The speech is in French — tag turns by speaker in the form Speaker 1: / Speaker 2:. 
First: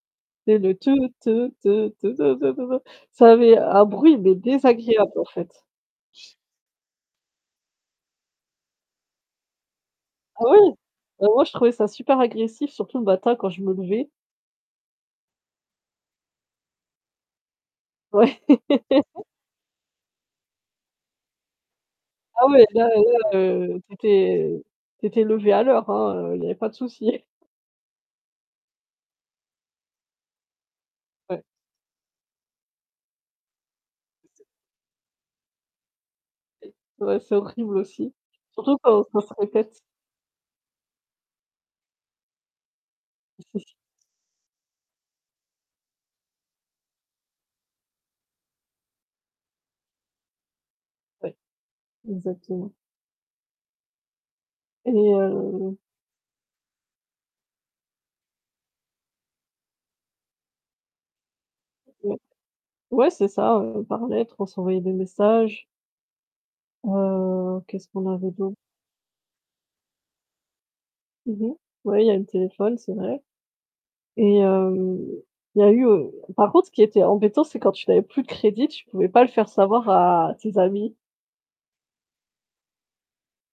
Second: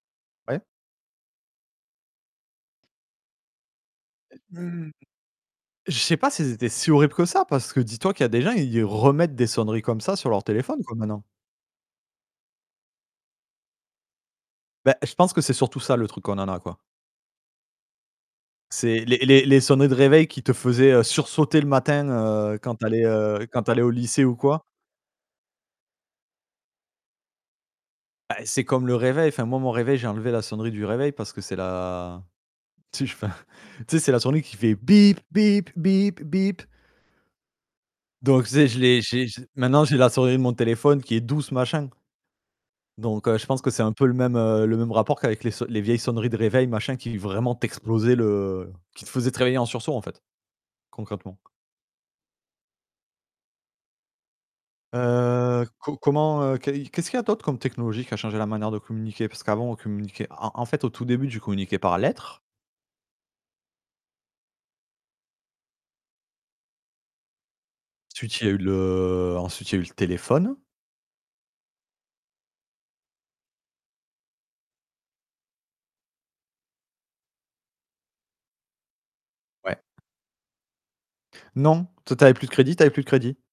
Speaker 1: Tu sais,
Speaker 2: Ouais.
Speaker 1: le «te te te te te te te te te». Ça avait un bruit, mais
Speaker 2: Mmh.
Speaker 1: désagréable, en fait.
Speaker 2: Je sais pas si c'était si horrible que ça parce que dis-toi qu'il y a des gens, ils remettent des sonneries comme ça sur
Speaker 1: Ah
Speaker 2: leur
Speaker 1: oui?
Speaker 2: téléphone, quoi, maintenant.
Speaker 1: Ben moi je trouvais ça super agressif, surtout le matin quand je me levais.
Speaker 2: Bah, je pense que c'est surtout ça, le truc qu'on en a, quoi.
Speaker 1: Ouais!
Speaker 2: C'est les les les sonneries de réveil qui te faisaient, heu, sursauter le matin,
Speaker 1: Ah
Speaker 2: heu,
Speaker 1: ouais,
Speaker 2: quand tu
Speaker 1: là
Speaker 2: allais,
Speaker 1: là,
Speaker 2: heu, quand tu allais
Speaker 1: heu,
Speaker 2: au
Speaker 1: tu
Speaker 2: lycée ou quoi.
Speaker 1: étais tu étais levée à l'heure, hein, heu, il y avait pas de souci.
Speaker 2: Bah, eh, c'est comme le réveil enfin moi, mon réveil, j'ai enlevé la sonnerie du réveil parce que
Speaker 1: Ouais.
Speaker 2: c'est la tu sais, je enfin, tu sais, c'est la sonnerie qui fait bip bip bip bip.
Speaker 1: Ouais, c'est horrible aussi,
Speaker 2: Donc tu sais,
Speaker 1: surtout
Speaker 2: je l'ai
Speaker 1: quand ça
Speaker 2: j'ai
Speaker 1: se
Speaker 2: j'ai
Speaker 1: répète.
Speaker 2: maintenant j'ai la sonnerie de mon téléphone qui est douce, machin. Donc, heu, je pense que
Speaker 1: [unintelligible]
Speaker 2: c'est un peu le même, heu, le même rapport qu'avec les sonn les vieilles sonneries de réveil machin qui vraiment t'explosaient le qui te faisaient te réveiller en sursaut, en fait.
Speaker 1: Ouais.
Speaker 2: Concrètement.
Speaker 1: Exactement. Et
Speaker 2: Heu,
Speaker 1: heu
Speaker 2: co comment, heu qu'est y qu'est-ce qu'il y a d'autre comme technologie qui a changé la manière de communiquer? Parce qu'avant, on communiquait en en fait, au tout début, tu communiquais par
Speaker 1: Ouais.
Speaker 2: lettre.
Speaker 1: Ouais, c'est ça, heu, par lettre, on s'envoyait des messages. Heu, qu'est-ce qu'on avait
Speaker 2: Ensuite, il y
Speaker 1: d'aut
Speaker 2: a eu le ensuite, il y a eu le téléphone.
Speaker 1: Mmh mh. Ouais il y a eu le téléphone, c'est vrai. Et hem, il y a eu, heu par contre, ce qui était embêtant, c'est quand tu n'avais plus de crédit, tu pouvais pas le faire
Speaker 2: Ouais.
Speaker 1: savoir à tes amis.
Speaker 2: Non. Toi tu avais plus de crédit: tu avais plus de crédit.